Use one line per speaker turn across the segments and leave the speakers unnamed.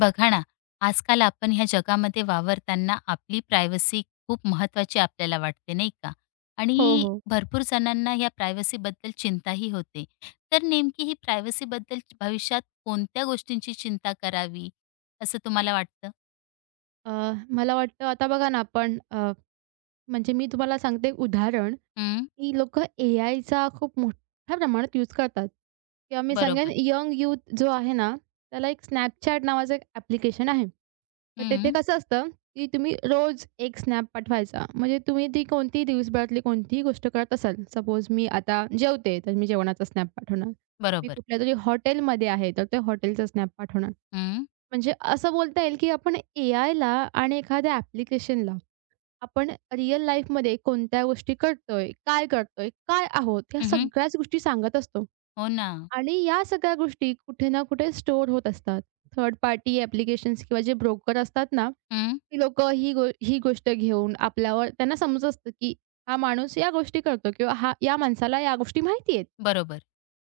बघा ना, आजकाल आपण ह्या जगामध्ये वावरताना आपली प्रायव्हसी खूप महत्वाची आपल्याला वाटते, नाही का?
हो,
आणि
हो.
भरपूर जणांना ह्या प्रायव्हसीबद्दल चिंताही होते. तर नेमकी ही प्रायव्हसीबद्दल भविष्यात कोणत्या गोष्टींची चिंता करावी, असं तुम्हाला वाटतं?
अ, मला वाटतं आता बघा ना आपण म्हणजे मी तुम्हाला सांगते एक उदाहरण,
हं.
की लोकं एआयचा खूप मोठ्या प्रमाणात यूज करतात किंवा मी सांगेन
बरोबर.
यंग यूथ जो आहे ना, त्याला एक Snapchat नावाचं एक ॲप्लिकेशन आहे. तर तिथे
हं.
कसं असतं, की तुम्ही रोज एक स्नॅप पाठवायचा. म्हणजे तुम्ही ती कोणतीही दिवसभरातली कोणतीही गोष्ट करत असाल. सपोज मी आता जेवते, तर मी जेवणाचा स्नॅप पाठवणार. मी
बरोबर.
कुठल्यातरी हॉटेलमध्ये आहे, तर त्या हॉटेलचा स्नॅप पाठवणार. म्हणजे असं बोलता येईल, की आपण एआयला आणि एखाद्या ॲप्लिकेशनला आपण रिअल लाईफमध्ये कोणत्या गोष्टी करतोय, काय करतोय, काय आहोत, ह्या
हं, हं.
सगळ्याच गोष्टी सांगत असतो.
हो ना.
आणि या सगळ्या गोष्टी कुठे ना कुठे स्टोअर होत असतात. थर्ड पार्टी ॲप्लिकेशन्स किंवा जे ब्रोकर असतात ना,
हं.
ती लोकं ही गोष्ट घेऊन आपल्यावर त्यांना समजत असतं, की हा माणूस या गोष्टी करतो किंवा हा या माणसाला या गोष्टी माहिती आहेत.
बरोबर.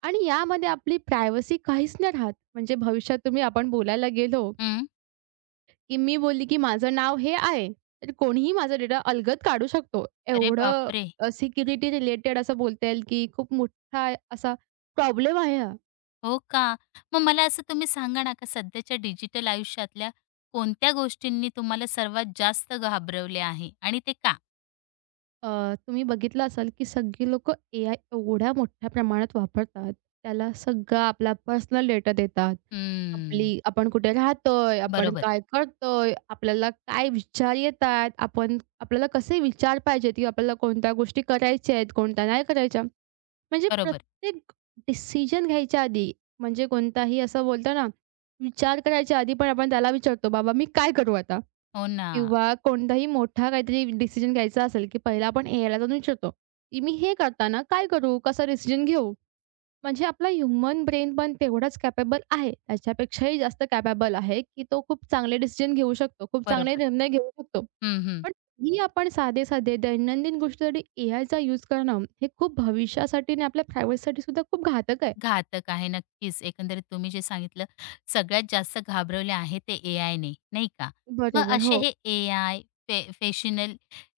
आणि यामध्ये आपली प्रायव्हसी काहीच नाही राहत. म्हणजे भविष्यात तुम्ही आपण बोलायला गेलो
हं.
की मी बोलली की माझं नाव हे आहे. तर कोणीही माझा डेटा अलगद काढू शकतो.
अरे
एवढं
बापरे!
सिक्युरिटी रिलेटेड असं बोलता येईल की खूप मोठा असा प्रॉब्लेम आहे हा.
हो का? मग मला असं तुम्ही सांगा ना, का सध्याच्या डिजिटल आयुष्यातल्या कोणत्या गोष्टींनी तुम्हाला सर्वात जास्त घाबरवले आहे आणि ते का?
तुम्ही बघितलं असाल की सगळी लोकं एआय एवढ्या मोठ्या प्रमाणात वापरतात. त्याला सगळा आपला पर्सनल डेटा देतात. आपली
हम्म.
आपण कुठे राहतोय, आपण
बरोबर,
काय करतोय, आपल्याला काय विचार येतात, आपण आपल्याला कसे विचार पाहिजेत, की आपल्याला कोणत्या गोष्टी करायच्या आहेत, कोणत्या नाही करायच्या. म्हणजे
बरोबर.
प्रत्येक डिसिजन घ्यायच्या आधी म्हणजे कोणताही असं बोलतो ना, विचार करायच्या आधी पण आपण त्याला विचारतो, "बाबा मी काय करू आता?"
हो ना.
किंवा कोणताही मोठा काहीतरी डिसिजन घ्यायचा असेल, की पहिला आपण एआयला जाऊन विचारतो, की "मी हे करताना काय करू? कसा डिसिजन घेऊ?" म्हणजे आपला ह्युमन ब्रेन पण तेवढाच कॅपेबल आहे. त्याच्यापेक्षाही जास्त कॅपेबल आहे, की तो खूप चांगले डिसिजन घेऊ शकतो, खूप चांगले
बरोबर.
निर्णय घेऊ शकतो.
हं, हं.
पण ही आपण साधे-साधे दैनंदिन गोष्टी जरी एआयचा यूज करणं, हे खूप भविष्यासाठी आणि आपल्या प्रायव्हसीसाठी सुद्धा खूप घातक आहे.
घातक आहे. नक्कीच, एकंदरीत तुम्ही जे सांगितलं, सगळ्यात जास्त घाबरवले आहे ते एआयने, नाही का? मग
बरोबर,
असे
हो.
हे एआय, फेशियल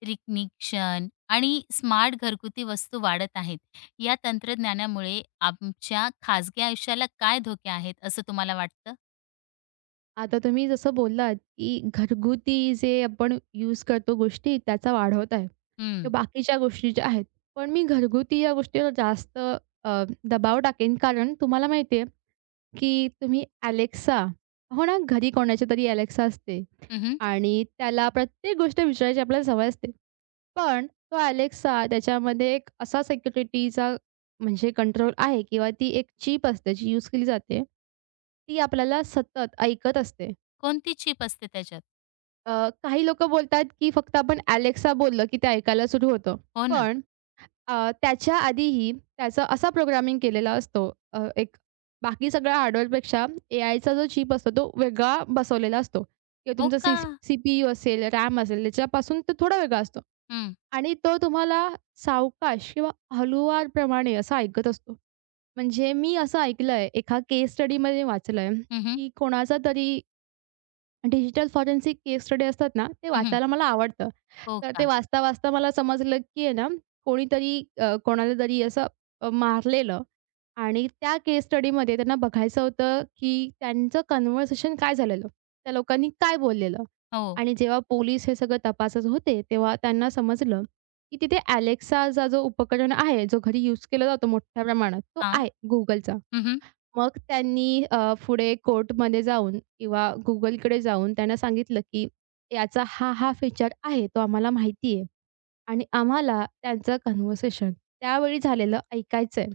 रिकग्निशन आणि स्मार्ट घरगुती वस्तू वाढत आहेत. या तंत्रज्ञानामुळे आमच्या खाजगी आयुष्याला काय धोके आहेत, असं तुम्हाला वाटतं?
आता तुम्ही जसं बोललात, की घरगुती जे आपण यूज करतो गोष्टी त्याचा वाढवत आहे.
हं.
किंवा बाकीच्या गोष्टी ज्या आहेत. पण मी घरगुती या गोष्टीवर जास्त अ, दबाव टाकेन कारण तुम्हाला माहिती आहे, की तुम्ही Alexa हो ना, घरी कोणाची तरी Alexa असते
हं,
आणि त्याला प्रत्येक गोष्ट विचारायची आपल्याला सवय असते. पण तो Alexa त्याच्यामध्ये एक असा सिक्युरिटीचा म्हणजे कंट्रोल आहे किंवा ती एक चीप असते जी यूज केली जाते. ती आपल्याला सतत ऐकत असते.
कोणती चिप असते त्याच्यात?
अ, काही लोकं बोलतात, की फक्त आपण Alexa बोललं, की ते ऐकायला सुरू होतं.
हो ना.
पण अ, त्याच्या आधीही त्याचा असा प्रोग्रामिंग केलेला असतो अ, एक बाकी सगळ्या हार्डवेअरपेक्षा एआयचा जो चिप असतो तो वेगळा बसवलेला असतो किंवा
हो
तुमचा
का?
सीपीयू असेल, रॅम असेल त्याच्यापासून तो थोडा वेगळा असतो.
हं.
आणि तो तुम्हाला सावकाश किंवा हळूवारप्रमाणे असं ऐकत असतो. म्हणजे मी असं ऐकलंय एका केस स्टडीमध्ये वाचलंय,
हं, हं.
की कोणाचा तरी डिजिटल फॉरेन्सिक केस स्टडी असतात ना, ते वाचायला मला आवडतं.
हो
तर ते
का?
वाचता-वाचता मला समजलं, की आहे ना कोणीतरी कोणाला तरी असं मारलेलं आणि त्या केस स्टडीमध्ये त्यांना बघायचं होतं, की त्यांचं कन्व्हर्सेशन काय झालेलं? त्या लोकांनी काय बोललेलं?
हो.
आणि जेव्हा पोलीस हे सगळं तपासत होते, तेव्हा त्यांना समजलं, की तिथे Alexaचा जो उपकरण आहे, जो घरी यूज केला जातो मोठ्या प्रमाणात, तो
हां.
आहे Googleचा.
हं.
मग त्यांनी पुढे कोर्टमध्ये जाऊन किंवा Googleकडे जाऊन त्यांना सांगितलं, की याचा हा फीचर आहे, तो आम्हाला माहिती आहे आणि आम्हाला त्यांचं कन्व्हर्सेशन त्यावेळी झालेलं ऐकायचंय.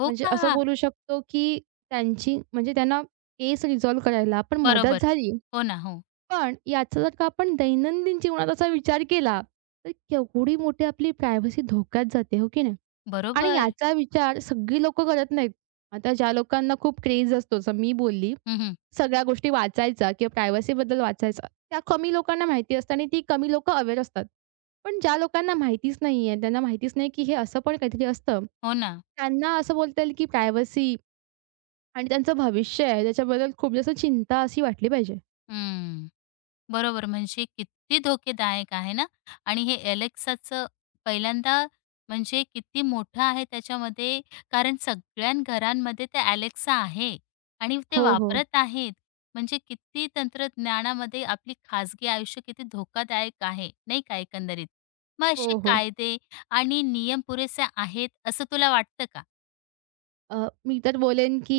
हो
म्हणजे असं
का?
बोलू शकतो, की त्यांची म्हणजे त्यांना केस रिझॉल्व करायला पण
बरोबर.
मदत झाली.
हो ना. हो.
पण याचा जर का आपण दैनंदिन जीवनात असा विचार केला, तर केवढी मोठी आपली प्रायव्हसी धोक्यात जाते, हो की नाही? आणि
बरोबर.
याचा विचार सगळी लोकं करत नाहीत. आता ज्या लोकांना खूप क्रेझ असतो, जसं मी बोलली,
हं.
सगळ्या गोष्टी वाचायचा किंवा प्रायव्हसीबद्दल वाचायचा, त्या कमी लोकांना माहिती असतं आणि ती कमी लोकं अवेअर असतात. पण ज्या लोकांना माहितीच नाहीये, त्यांना माहितीच नाही, की हे असं पण काहीतरी असतं.
हो ना.
त्यांना असं बोलता येईल की प्रायव्हसी आणि त्यांचं भविष्य आहे त्याच्याबद्दल खूप जास्त चिंता अशी वाटली पाहिजे.
हं. बरोबर म्हणजे किती धोकेदायक आहे ना, आणि हे Alexaचं पहिल्यांदा म्हणजे किती मोठं आहे त्याच्यामध्ये, कारण सगळ्या घरांमध्ये ते Alexa आहे आणि ते
हो, हो.
वापरत आहेत. म्हणजे किती तंत्रज्ञानामध्ये आपली खाजगी आयुष्य किती धोकादायक आहे, नाही का एकंदरीत? मग असे
हो, हो.
कायदे आणि नियम पुरेसे आहेत असं तुला वाटतं का?
मी तर बोलेन की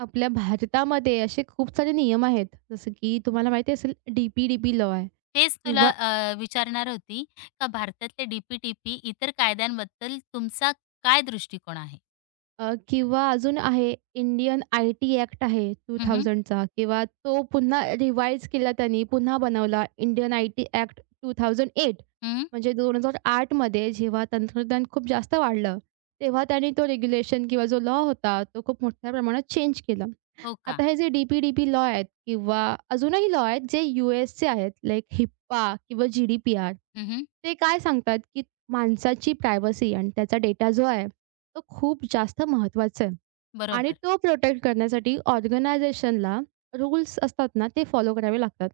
आपल्या भारतामध्ये असे खूप सारे नियम आहेत. जसं की तुम्हाला माहिती असेल डी-पी-डी-पी लॉ आहे
तेच तुला
किंवा
विचारणार होती, का भारतातले डी-पी-टी-पी इतर कायद्यांबद्दल तुमचा काय दृष्टिकोन आहे?
किंवा अजून आहे इंडियन आय-टी ॲक्ट आहे
हं, हं.
2000चा किंवा तो पुन्हा रिवाईज केला त्यांनी, पुन्हा बनवला इंडियन आय-टी ॲक्ट 2008. म्हणजे 2008 मध्ये जेव्हा तंत्रज्ञान खूप जास्त वाढलं, तेव्हा त्यांनी तो रेग्युलेशन किंवा जो लॉ होता, तो खूप मोठ्या प्रमाणात चेंज केला.
हो का?
आता हे जे DP DP D P law आहेत किंवा अजूनही लॉ आहेत जे यू-एसचे आहेत लाइक हिप्पा किंवा जी-डी-पी-आर.
हं.
ते काय सांगतात, की माणसाची प्रायव्हसी आणि त्याचा डेटा जो आहे, तो खूप जास्त महत्त्वाचा आहे आणि
बरोबर.
तो प्रोटेक्ट करण्यासाठी ऑर्गनायझेशनला रूल्स असतात ना, ते फॉलो करावे लागतात.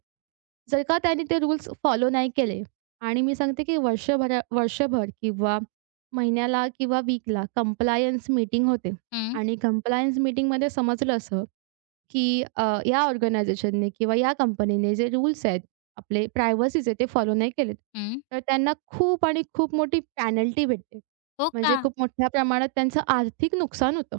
जर का त्याने ते रूल्स फॉलो नाही केले आणि मी सांगते, की वर्षभरा वर्षभर किंवा महिन्याला किंवा वीकला कंप्लायन्स मीटिंग होते
हं,
आणि कंप्लायन्स मीटिंगमध्ये समजलं असं, की या ऑर्गनायझेशनने किंवा या कंपनीने जे रूल्स आहेत, आपले प्रायव्हसीचे ते फॉलो नाही केलेत,
हं.
तर त्यांना खूप आणि खूप मोठी पेनल्टी भेटते.
हो का?
म्हणजे खूप मोठ्या प्रमाणात त्यांचं आर्थिक नुकसान होतं.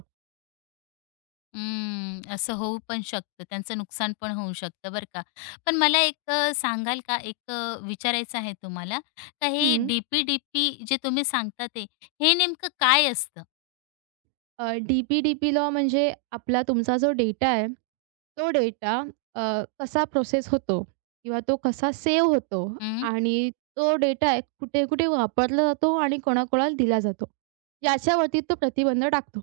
हं. असं होऊ पण शकतं. त्यांचं नुकसान पण होऊ शकतं बरं का. पण मला एक सांगाल का, एक विचारायचं आहे तुम्हाला, का हे
हं.
डी पी जे तुम्ही सांगता ते हे नेमकं काय असतं?
डी-पी-डी-पी लॉ म्हणजे आपला तुमचा जो डेटा आहे, तो डेटा कसा प्रोसेस होतो किंवा तो कसा सेव्ह होतो
हं.
आणि तो डेटा कुठे-कुठे वापरला जातो आणि कोणाकोणाला दिला जातो, याच्यावरती तो प्रतिबंध टाकतो.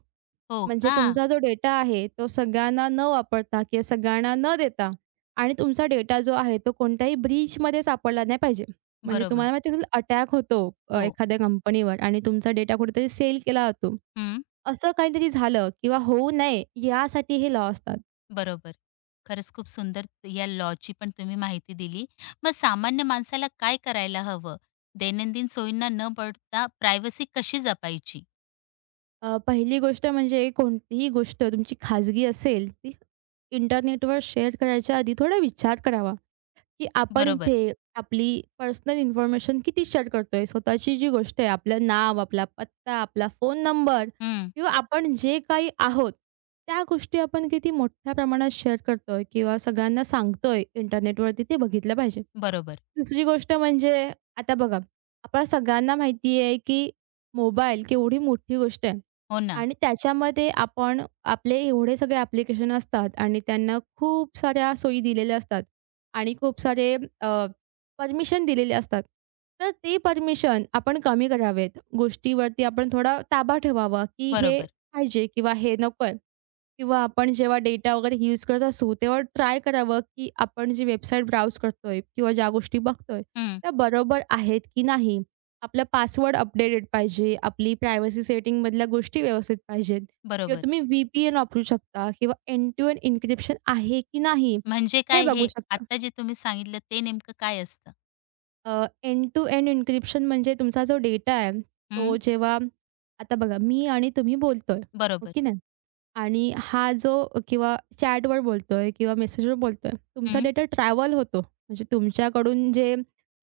हो
म्हणजे
का?
तुमचा जो डेटा आहे, तो सगळ्यांना न वापरता किंवा सगळ्यांना न देता आणि तुमचा डेटा जो आहे, तो कोणत्याही ब्रीचमध्ये सापडला नाही पाहिजे. म्हणजे
बरोबर.
तुम्हाला माहिती असेल अटॅक होतो
हो.
एखाद्या कंपनीवर आणि तुमचा डेटा कुठेतरी सेल केला जातो. असं काहीतरी झालं किंवा होऊ नये यासाठी हे लॉ असतात.
बरोबर. खरंच खूप सुंदर या लॉची पण तुम्ही माहिती दिली. मग सामान्य माणसाला काय करायला हवं? दैनंदिन सोयींना न बळता प्रायव्हसी कशी जपायची?
पहिली गोष्ट म्हणजे कोणतीही गोष्ट तुमची खाजगी असेल, ती इंटरनेटवर शेअर करायच्या आधी थोडा विचार करावा. की आपण
बरोबर.
इथे आपली पर्सनल इन्फॉर्मेशन किती शेअर करतोय. स्वतःची जी गोष्ट आहे, आपलं नाव, आपला पत्ता, आपला फोन नंबर
हं.
किंवा आपण जे काही आहोत, त्या गोष्टी आपण किती मोठ्या प्रमाणात शेअर करतोय किंवा सगळ्यांना सांगतोय इंटरनेटवरती ते बघितलं पाहिजे.
बरोबर.
दुसरी गोष्ट म्हणजे आता बघा, आपल्या सगळ्यांना माहिती आहे, की मोबाईल केवढी मोठी गोष्ट आहे
हो ना.
आणि त्याच्यामध्ये आपण आपले एवढे सगळे ॲप्लिकेशन असतात आणि त्यांना खूप साऱ्या सोयी दिलेल्या असतात आणि खूप सारे अ, परमिशन दिलेले असतात. तर ते परमिशन आपण कमी करावेत. गोष्टीवरती आपण थोडा ताबा ठेवावा, की हे
बरोबर.
पाहिजे किंवा हे नकोय. किंवा आपण जेव्हा डेटा वगैरे यूज करत असू, तेव्हा ट्राय करावं, की आपण जी वेबसाईट ब्राउज करतोय किंवा ज्या गोष्टी बघतोय,
हं.
त्या बरोबर आहेत की नाही. आपला पासवर्ड अपडेटेड पाहिजे, आपली प्रायव्हसी सेटिंगमधल्या गोष्टी व्यवस्थित पाहिजेत किंवा
बरोबर.
तुम्ही व्ही-पी-एन वापरू शकता किंवा एंड टू एंड एन्क्रिप्शन आहे की नाही,
म्हणजे
हे
काय,
बघू
हे
शकता.
आत्ता जे तुम्ही सांगितलं ते नेमकं काय असतं?
अ, टू एंड एन्क्रिप्शन म्हणजे तुमचा जो डेटा आहे, तो
हं.
जेव्हा आता बघा मी आणि तुम्ही बोलतोय, हो
बरोबर.
आणि हा जो किंवा चॅटवर बोलतोय किंवा मेसेजवर बोलतोय, तुमचा
हं.
डेटा ट्रॅव्हल होतो. म्हणजे तुमच्याकडून जे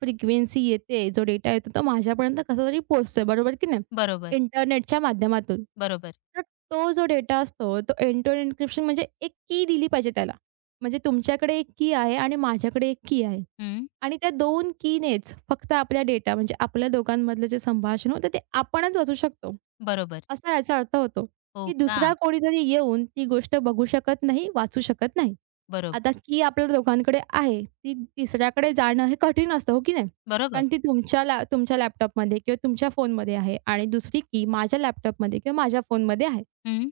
फ्रिक्वेन्सी येते, जो डेटा येतो तो माझ्यापर्यंत कसातरी पोहोचतोय, बरोबर की नाही?
बरोबर.
इंटरनेटच्या माध्यमातून.
बरोबर.
तर तो जो डेटा असतो तो एंड टू म्हणजे एक की दिली पाहिजे त्याला. म्हणजे तुमच्याकडे एक की आहे आणि माझ्याकडे एक की आहे.
हं.
आणि त्या 2 कीनेच फक्त आपला डेटा म्हणजे आपल्या दोघांमधलं जे संभाषण होतं ते आपणच वाचू शकतो.
बरोबर.
असा याचा अर्थ होतो,
हो
की
का?
दुसरा कोणीतरी येऊन ती गोष्ट बघू शकत नाही, वाचू शकत नाही. आता
बरोबर.
की आपल्या दोघांकडे आहे, ती तिसऱ्याकडे जाणं हे कठीण असतं, हो की नाही?
बरोबर.
कारण ती तुमच्या लॅपटॉपमध्ये किंवा तुमच्या फोनमध्ये आहे आणि दुसरी की माझ्या लॅपटॉपमध्ये किंवा माझ्या फोनमध्ये आहे
हं.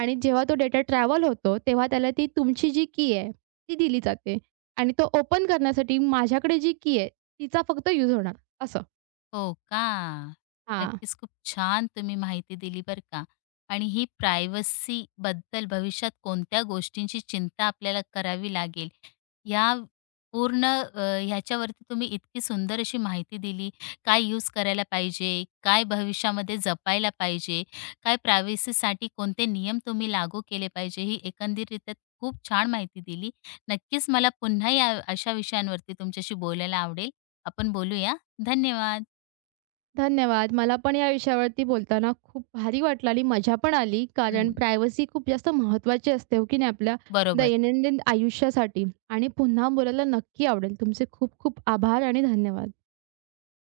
आणि जेव्हा तो डेटा ट्रॅव्हल होतो, तेव्हा त्याला ती तुमची जी की आहे, ती दिली जाते आणि तो ओपन करण्यासाठी माझ्याकडे जी की आहे, तिचा फक्त यूज होणार असं.
हो का?
हां.
नक्कीच, खूप छान तुम्ही माहिती दिली बरं का. आणि ही प्रायव्हसीबद्दल भविष्यात कोणत्या गोष्टींची चिंता आपल्याला करावी लागेल, या पूर्ण ह्याच्यावरती तुम्ही इतकी सुंदर अशी माहिती दिली. काय यूज करायला पाहिजे, काय भविष्यामध्ये जपायला पाहिजे, काय प्रायव्हसीसाठी कोणते नियम तुम्ही लागू केले पाहिजे, ही एकंदरीतरीत्या खूप छान माहिती दिली. नक्कीच मला पुन्हा या अशा विषयांवरती तुमच्याशी बोलायला आवडेल. आपण बोलूया. धन्यवाद.
धन्यवाद. मला पण या विषयावरती बोलताना खूप भारी वाटलं आणि मजा पण आली. कारण
हं,
प्रायव्हसी खूप जास्त महत्त्वाची असते, हो की नाही, आपल्या
बरोबर.
दैनंदिन आयुष्यासाठी. आणि पुन्हा बोलायला नक्की आवडेल. तुमचे खूप खूप आभार आणि धन्यवाद.